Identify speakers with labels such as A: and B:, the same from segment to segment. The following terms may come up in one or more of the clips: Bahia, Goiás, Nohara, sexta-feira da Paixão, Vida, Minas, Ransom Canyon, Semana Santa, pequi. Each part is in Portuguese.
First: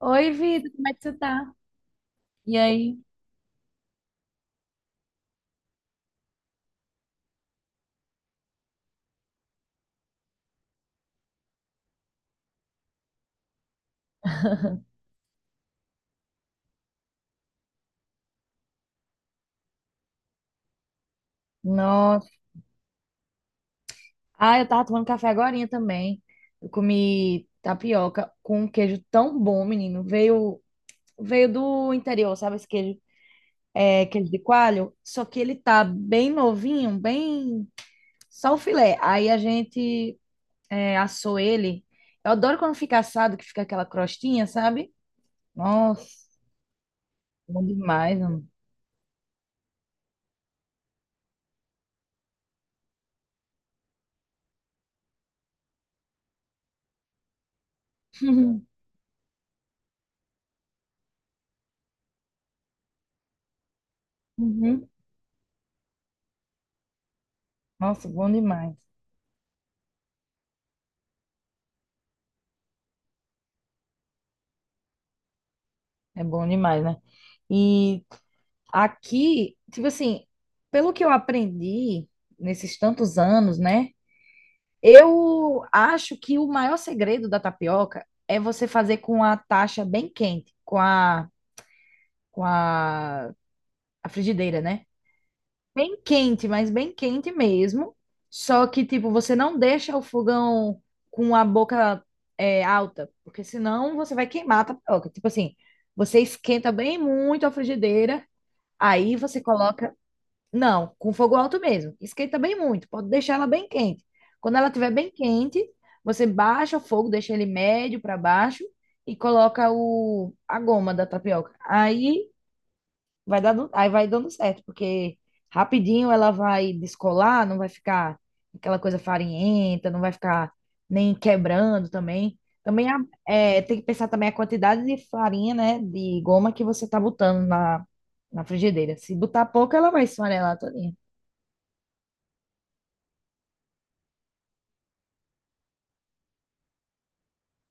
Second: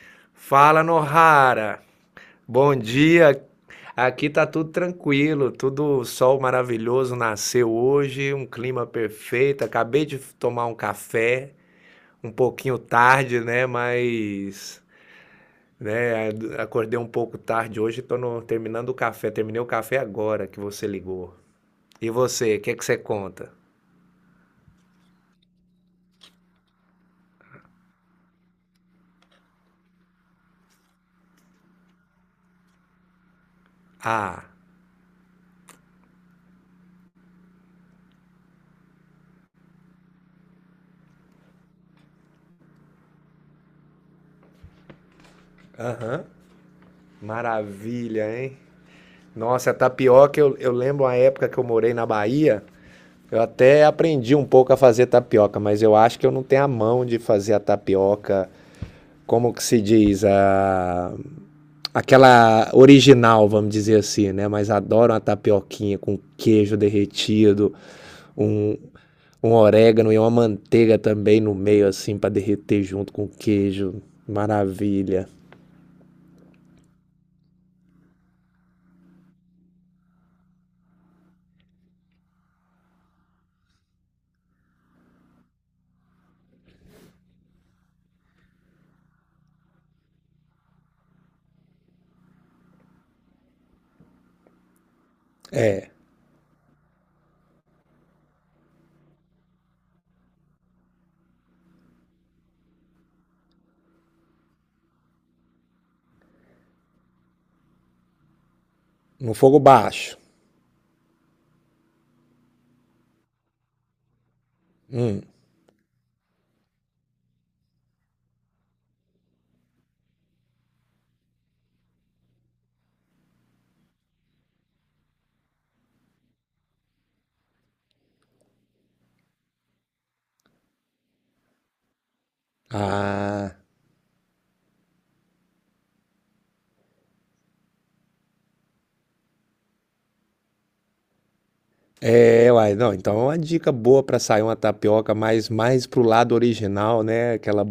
A: Oi, Vida,
B: Fala,
A: como é que você tá?
B: Nohara.
A: E
B: Bom
A: aí?
B: dia. Aqui tá tudo tranquilo, tudo sol maravilhoso nasceu hoje, um clima perfeito. Acabei de tomar um café, um pouquinho tarde, né? Mas, né? Acordei um pouco tarde hoje, tô no- terminando o café. Terminei o café agora que você ligou. E
A: Nossa.
B: você, o que que você conta?
A: Ah, eu tava tomando café agorinha também. Eu comi tapioca com um queijo tão bom, menino. Veio do interior, sabe esse queijo? É queijo de
B: Ah,
A: coalho. Só que ele tá bem novinho, bem... Só o filé. Aí a gente assou ele. Eu adoro quando fica assado, que fica aquela crostinha, sabe? Nossa,
B: aham.
A: bom demais,
B: Maravilha,
A: mano.
B: hein? Nossa, a tapioca, eu lembro uma época que eu morei na Bahia. Eu até aprendi um pouco a fazer tapioca, mas eu acho que eu não tenho a mão de fazer a tapioca, como que se diz, a aquela original, vamos dizer assim, né? Mas
A: Uhum.
B: adoro uma tapioquinha com queijo derretido,
A: Nossa, bom demais.
B: um, um orégano e uma manteiga também no meio, assim, para derreter junto com o queijo. Maravilha.
A: É bom demais, né? E aqui, tipo assim, pelo que eu aprendi nesses tantos anos, né? Eu acho que o maior segredo da tapioca é você fazer com a taxa bem quente, com a frigideira, né? Bem quente, mas bem quente mesmo. Só que, tipo, você não deixa o fogão com a boca alta, porque senão você vai queimar a tapioca. Tipo assim, você esquenta bem muito a frigideira, aí
B: No
A: você
B: fogo
A: coloca.
B: baixo.
A: Não, com fogo alto mesmo. Esquenta bem muito, pode deixar ela bem quente. Quando ela estiver bem
B: Hum.
A: quente, você baixa o fogo, deixa ele médio para baixo e coloca a goma da tapioca. Aí vai dando certo, porque rapidinho ela vai descolar, não vai ficar aquela coisa farinhenta, não vai ficar nem quebrando também. Também a-
B: Ah,
A: tem que pensar também a quantidade de farinha, né, de goma que você tá botando na frigideira. Se botar pouco, ela vai esfarelar toda.
B: é, uai, não, então é uma dica boa para sair uma tapioca mais pro lado original, né, aquela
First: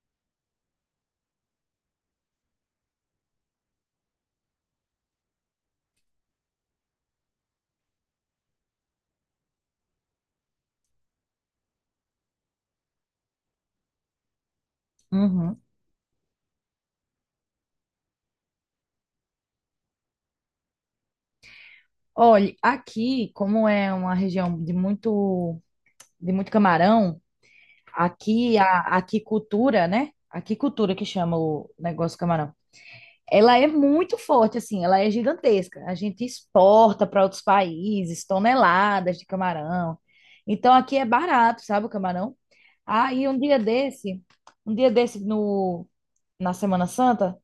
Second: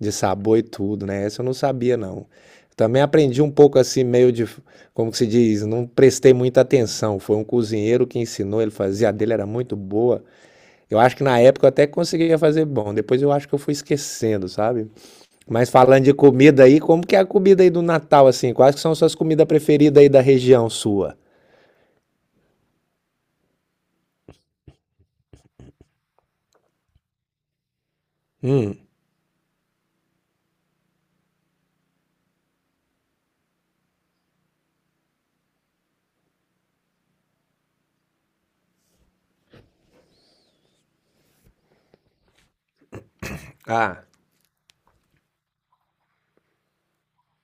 B: de sabor e tudo, né, essa eu não sabia não. Também aprendi um pouco assim, meio de, como que se diz, não prestei muita atenção, foi um cozinheiro que ensinou, ele fazia, a dele era muito boa, eu acho que na época eu até conseguia fazer bom, depois eu acho que eu fui esquecendo, sabe.
A: Uhum.
B: Mas falando de comida aí, como que é a comida aí do Natal, assim, quais que são as suas comidas preferidas aí da região sua?
A: Olha, aqui, como é uma região de muito camarão, aqui
B: Hum,
A: a aquicultura, né? Aquicultura que chama o negócio do camarão. Ela é muito forte, assim, ela é gigantesca. A gente exporta para outros países toneladas de camarão. Então aqui é barato, sabe, o camarão? Aí um dia
B: ah,
A: desse, um dia desse na Semana Santa,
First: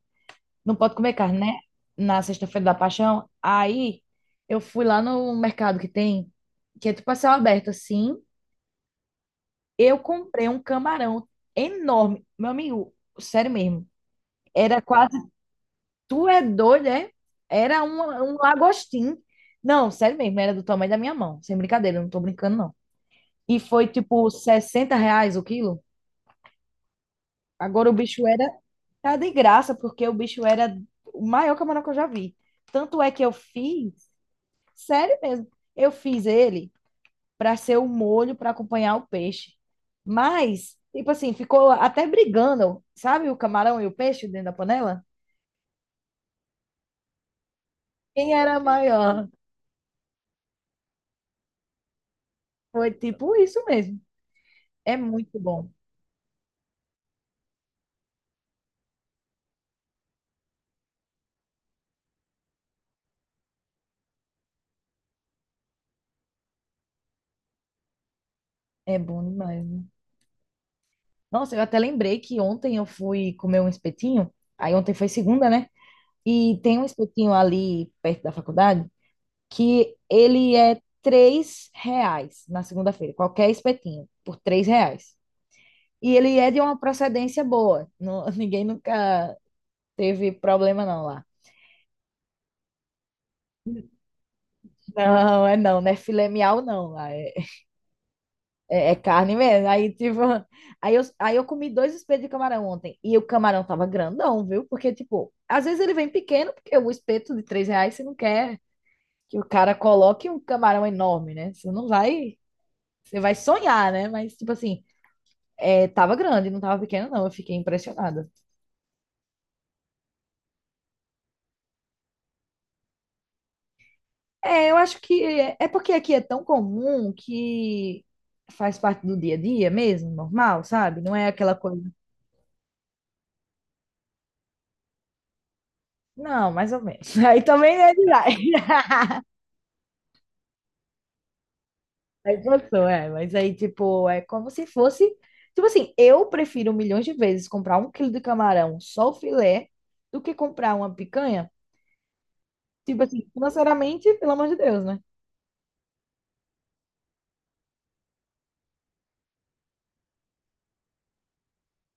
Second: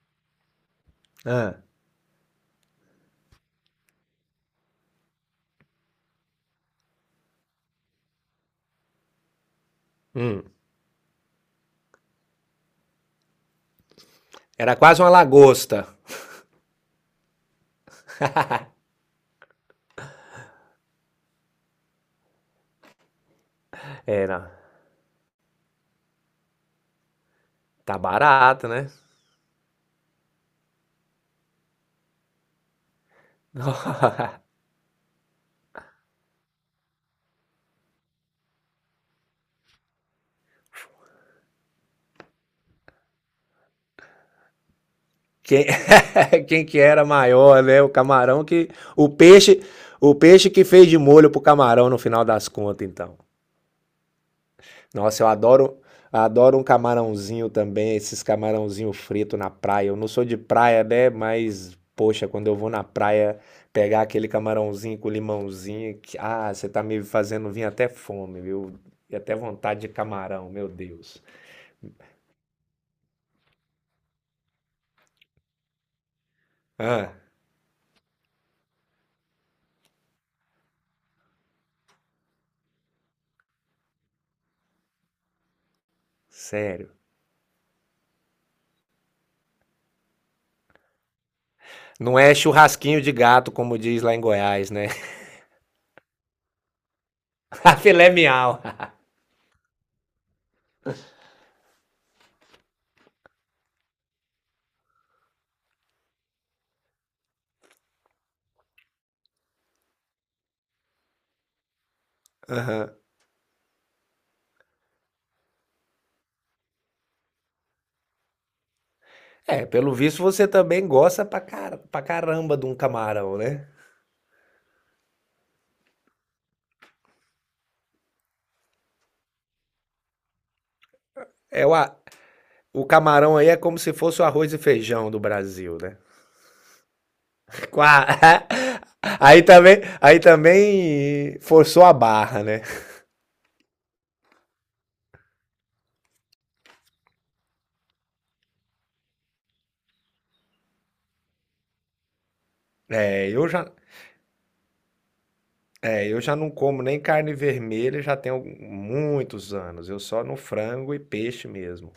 A: não pode comer carne,
B: ah.
A: né? Na sexta-feira da Paixão. Aí eu fui lá no mercado que tem, que é tipo a céu aberto, assim. Eu comprei um camarão enorme. Meu amigo, sério mesmo.
B: Era
A: Era
B: quase uma
A: quase.
B: lagosta.
A: Tu é doido, é? Era um lagostim. Não, sério mesmo, era do tamanho da minha mão. Sem brincadeira, eu não tô brincando, não. E foi tipo
B: Era.
A: R$ 60 o quilo. Agora o
B: Tá
A: bicho era.
B: barato, né?
A: Tá de graça, porque o bicho era o maior camarão que eu já vi. Tanto é que eu fiz. Sério mesmo. Eu fiz ele para ser o molho para acompanhar o peixe. Mas, tipo assim, ficou até brigando, sabe? O camarão e o peixe dentro da panela?
B: Quem, quem que era maior, né? O
A: Quem
B: camarão
A: era
B: que. O
A: maior?
B: peixe. O peixe que fez de molho pro camarão no final das contas,
A: Foi
B: então.
A: tipo isso mesmo. É
B: Nossa, eu
A: muito bom.
B: adoro. Adoro um camarãozinho também, esses camarãozinho frito na praia. Eu não sou de praia, né? Mas, poxa, quando eu vou na praia pegar aquele camarãozinho com limãozinho, que, ah, você tá me fazendo vir até fome, viu?
A: É
B: E
A: bom
B: até
A: demais,
B: vontade
A: né?
B: de camarão, meu Deus.
A: Nossa, eu até lembrei que ontem eu fui comer um espetinho. Aí ontem foi segunda, né? E tem um
B: Ah,
A: espetinho ali perto da faculdade que ele é R$ 3 na segunda-feira. Qualquer espetinho, por R$ 3. E ele é de uma
B: sério.
A: procedência boa. Não- ninguém nunca teve problema, não, lá.
B: Não é churrasquinho de gato, como diz lá em Goiás, né?
A: Não, é não, não é filé mignon, não. Lá. É,
B: A filé miau.
A: é carne mesmo. Aí, tipo, aí eu comi dois espetos de camarão ontem. E o camarão tava grandão, viu? Porque, tipo, às vezes ele vem pequeno, porque o espeto de R$ 3 você não quer que o cara coloque um camarão enorme, né? Você não vai. Você vai sonhar, né? Mas, tipo assim, tava grande, não tava pequeno, não. Eu fiquei impressionada.
B: É, pelo visto você também gosta pra caramba de um camarão, né?
A: É, eu acho que é porque aqui é tão comum que faz parte do dia a dia mesmo, normal, sabe? Não é aquela
B: É o,
A: coisa.
B: a- o camarão aí é como se fosse o arroz e feijão do Brasil, né?
A: Não, mais ou menos. Aí também
B: Com
A: é
B: a
A: demais.
B: aí também, aí também forçou a
A: Aí
B: barra, né?
A: passou, é. Mas aí, tipo, é como se fosse. Tipo assim, eu prefiro milhões de vezes comprar um quilo de camarão só o filé do que comprar uma picanha. Tipo assim,
B: É, eu já,
A: financeiramente, pelo amor de Deus, né?
B: é, eu já não como nem carne vermelha já tenho muitos anos. Eu só no frango e peixe mesmo.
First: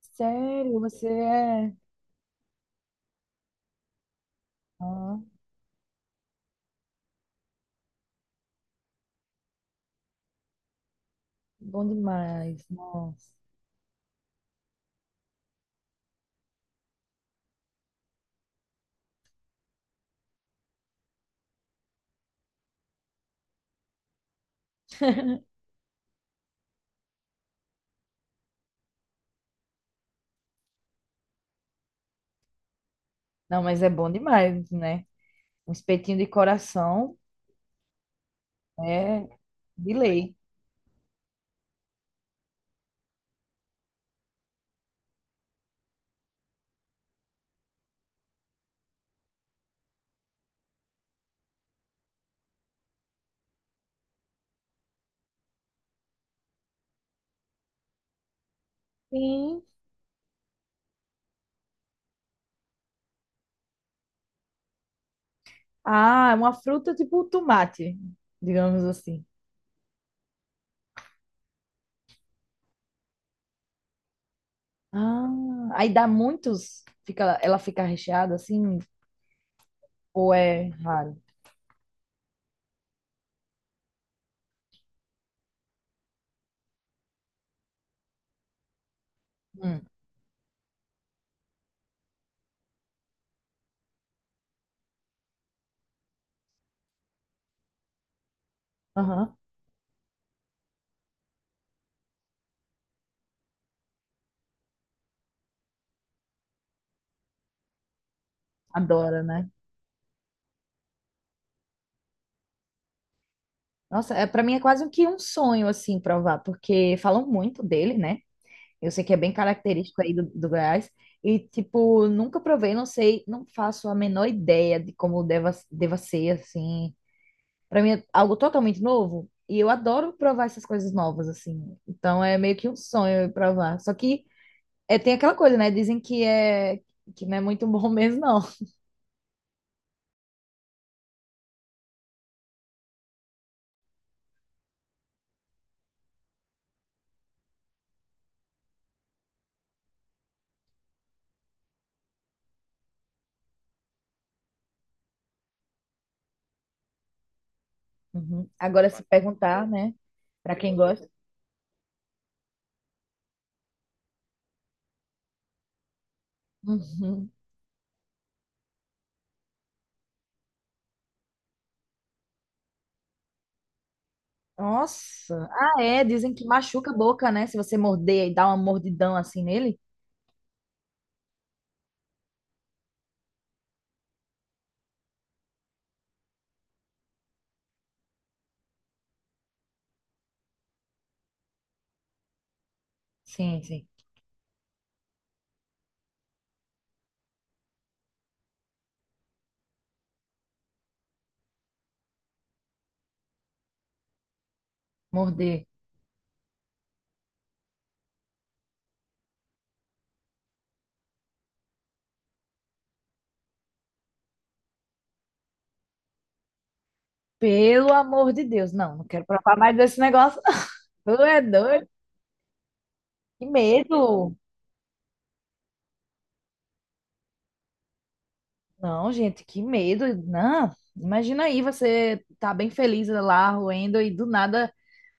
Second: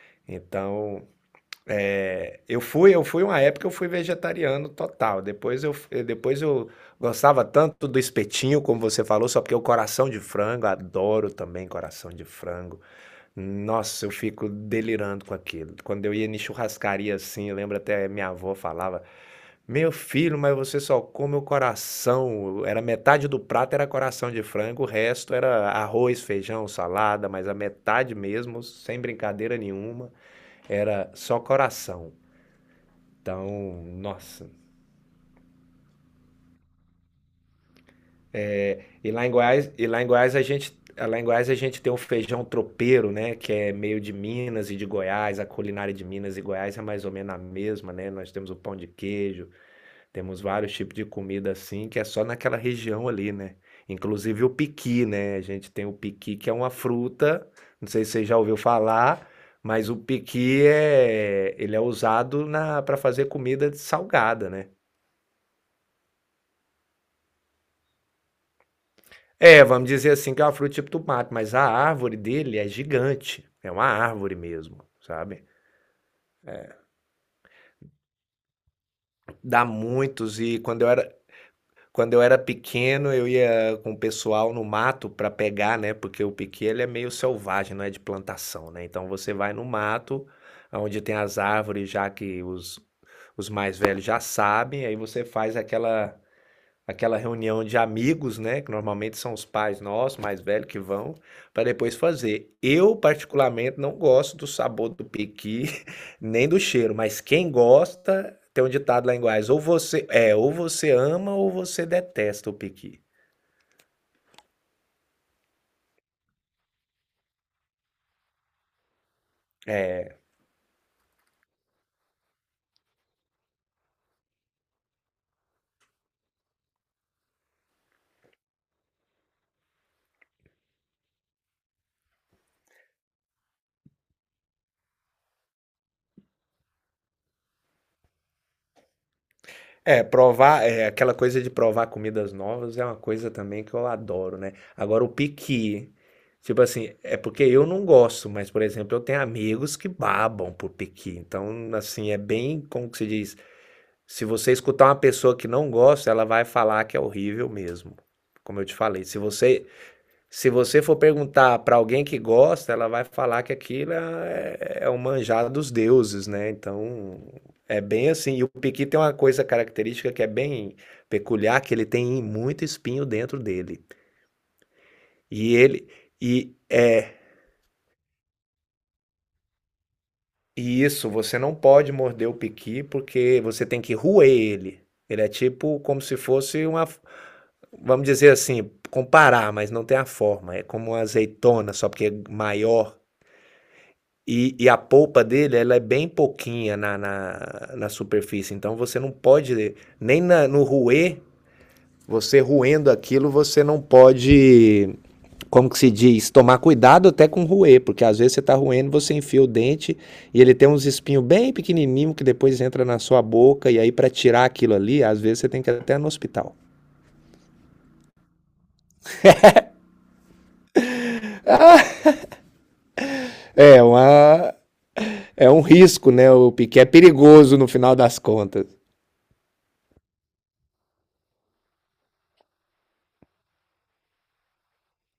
A: Sério,
B: Então,
A: você é.
B: é, eu fui uma época eu fui vegetariano
A: Ah,
B: total. Depois eu, depois eu gostava tanto do espetinho, como você falou, só porque o coração de frango, adoro também
A: bom
B: coração de
A: demais.
B: frango.
A: Nossa.
B: Nossa, eu fico delirando com aquilo. Quando eu ia em churrascaria assim, eu lembro até minha avó falava: "Meu filho, mas você só come o coração". Era metade do prato era coração de frango, o resto era arroz, feijão, salada, mas a metade mesmo, sem brincadeira nenhuma, era só coração.
A: Não, mas
B: Então,
A: é bom
B: nossa.
A: demais, né? Um espetinho de coração
B: E lá
A: é
B: em Goiás,
A: de lei.
B: lá em Goiás a gente tem o feijão tropeiro, né, que é meio de Minas e de Goiás, a culinária de Minas e Goiás é mais ou menos a mesma, né? Nós temos o pão de queijo, temos vários tipos de comida assim, que é só naquela região ali, né? Inclusive o piqui, né? A gente tem o piqui que é uma fruta, não sei se você já ouviu falar,
A: Sim.
B: mas o piqui é, ele é usado na para fazer comida salgada, né?
A: Ah, é uma fruta tipo tomate, digamos assim.
B: É, vamos dizer assim que é uma fruta tipo tomate, mas a árvore dele é gigante, é uma árvore mesmo,
A: Ah,
B: sabe.
A: aí dá muitos, fica, ela fica recheada assim,
B: Dá
A: ou
B: muitos e
A: é raro?
B: quando eu era pequeno eu ia com o pessoal no mato para pegar, né, porque o piqui ele é meio selvagem, não é de plantação, né, então você vai no
A: Hum,
B: mato, aonde tem as árvores já que os mais velhos já sabem, aí você faz aquela reunião de amigos, né? Que normalmente são
A: aham,
B: os pais nossos, mais velhos, que vão, para depois fazer. Eu, particularmente, não gosto do sabor do pequi, nem do cheiro, mas quem gosta, tem um ditado lá em
A: adora, né?
B: Goiás, ou você ama ou você detesta o pequi.
A: Nossa, é, para mim é quase que um sonho assim provar, porque falam muito dele, né? Eu sei que é bem característico aí do Goiás. E, tipo, nunca provei, não sei, não faço a menor ideia de como deva ser, assim, pra mim é algo totalmente novo. E eu adoro provar essas coisas novas, assim. Então é meio que um sonho eu provar. Só que tem aquela coisa, né? Dizem que não é muito bom mesmo, não.
B: É, provar, é, aquela coisa de provar comidas novas é uma coisa também que eu adoro, né? Agora, o piqui, tipo assim, é porque eu não gosto, mas, por exemplo, eu tenho amigos que babam por piqui. Então, assim, é bem, como que se diz? Se você escutar uma pessoa que não gosta, ela vai falar que é horrível mesmo.
A: Uhum.
B: Como eu te
A: Agora, se
B: falei,
A: perguntar, né?
B: se
A: Pra quem
B: você for
A: gosta.
B: perguntar para alguém que gosta, ela vai falar que aquilo é, é o manjar dos deuses, né? Então,
A: Uhum.
B: é bem assim. E o piqui tem uma coisa característica que é bem peculiar, que ele tem muito espinho dentro dele.
A: Nossa.
B: E
A: Ah,
B: ele
A: é. Dizem que
B: e
A: machuca a
B: é
A: boca, né? Se você morder e dar uma mordidão assim nele.
B: e isso, você não pode morder o piqui porque você tem que roer ele. Ele é tipo como se fosse uma vamos dizer assim, comparar, mas não tem a forma. É como uma azeitona, só porque é maior.
A: Sim, sim.
B: E a polpa dele, ela é bem pouquinha na superfície. Então você não pode, nem na- no ruê, você ruendo aquilo, você não pode,
A: Morder.
B: como que se diz, tomar cuidado até com ruê, porque às vezes você está ruendo, você enfia o dente e ele tem uns espinhos bem pequenininhos que depois entra na sua boca. E aí, para tirar aquilo ali, às vezes você tem que ir até no hospital.
A: Pelo amor de Deus. Não, não quero provar mais desse negócio. Tu é doido?
B: Ah,
A: Que
B: é,
A: medo.
B: uma, é um risco, né? O Piquet é perigoso no final das contas.
A: Não, gente, que medo. Não, imagina aí, você tá bem feliz lá, roendo, e do nada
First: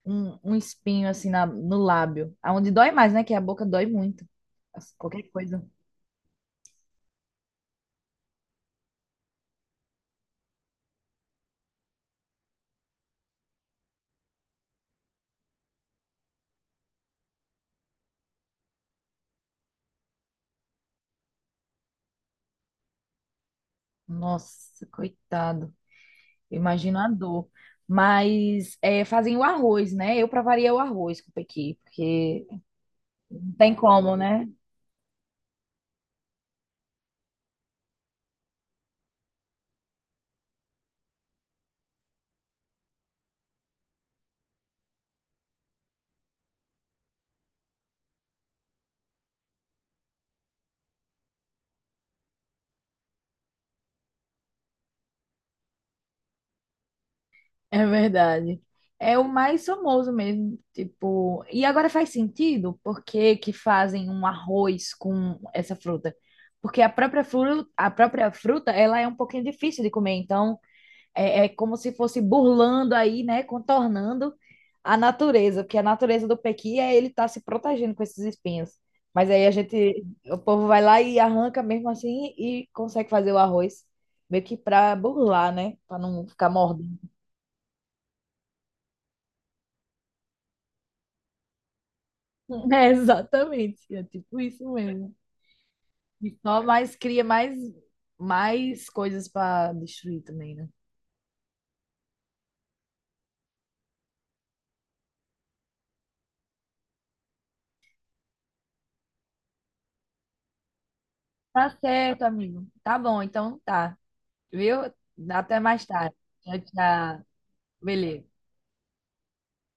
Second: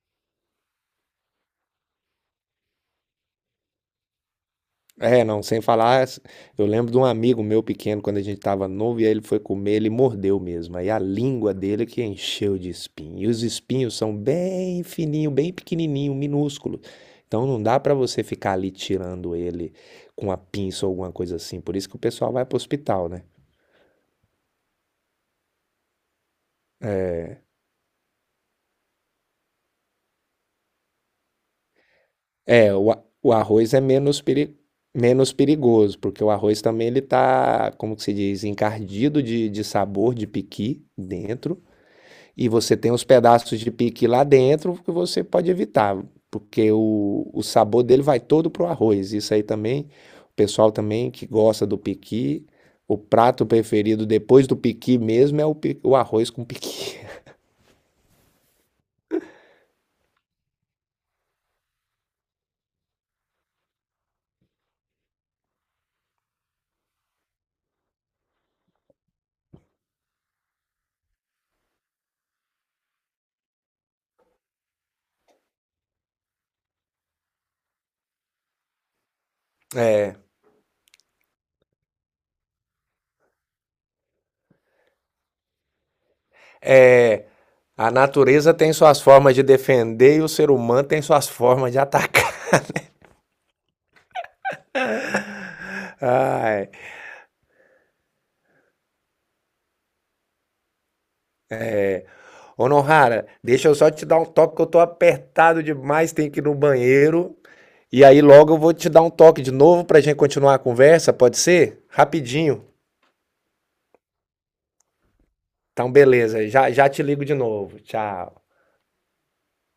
A: um espinho assim no lábio. Aonde dói mais, né? Que a boca dói muito. Nossa, qualquer
B: É, não, sem
A: coisa.
B: falar, eu lembro de um amigo meu pequeno, quando a gente tava novo, e aí ele foi comer, ele mordeu mesmo. Aí a língua dele que encheu de espinho. E os espinhos são bem fininho, bem pequenininho, minúsculo. Então não dá para você ficar ali tirando ele com a pinça ou alguma coisa assim. Por isso que o pessoal vai pro hospital, né?
A: Nossa, coitado. Imagina a dor. Mas é, fazem o arroz, né? Eu pra variar o arroz com o pequi, porque
B: O
A: não
B: arroz
A: tem
B: é
A: como, né?
B: menos perigoso, porque o arroz também ele tá, como que se diz, encardido de sabor de piqui dentro, e você tem os pedaços de piqui lá dentro que você pode evitar, porque o sabor dele vai todo pro arroz. Isso aí também, o pessoal também que gosta do piqui, o prato preferido depois do piqui mesmo é o arroz com piqui.
A: É verdade. É o mais famoso mesmo, tipo. E agora faz sentido por que que fazem um arroz com essa fruta? Porque a própria fruta, ela é um pouquinho difícil de comer, então é como se fosse burlando aí, né, contornando a natureza, porque a natureza do pequi é ele estar se protegendo com esses espinhos. Mas aí a gente,
B: É,
A: o povo vai lá e arranca mesmo assim e consegue fazer o arroz meio que para burlar, né, para não ficar mordendo.
B: é, A natureza tem suas formas de defender e o ser humano tem suas formas de atacar.
A: É, exatamente. É tipo isso mesmo. E só
B: Ai.
A: mais cria mais coisas para destruir também, né?
B: Honorara, deixa eu só te dar um toque que eu tô apertado demais, tenho que ir no banheiro. E aí logo eu vou te dar um toque de novo pra gente continuar a conversa, pode
A: Tá
B: ser?
A: certo,
B: Rapidinho.
A: amigo. Tá bom, então tá. Viu? Até mais
B: Então
A: tarde.
B: beleza,
A: Tchau,
B: já te
A: tchau.
B: ligo de novo. Tchau.
A: Beleza.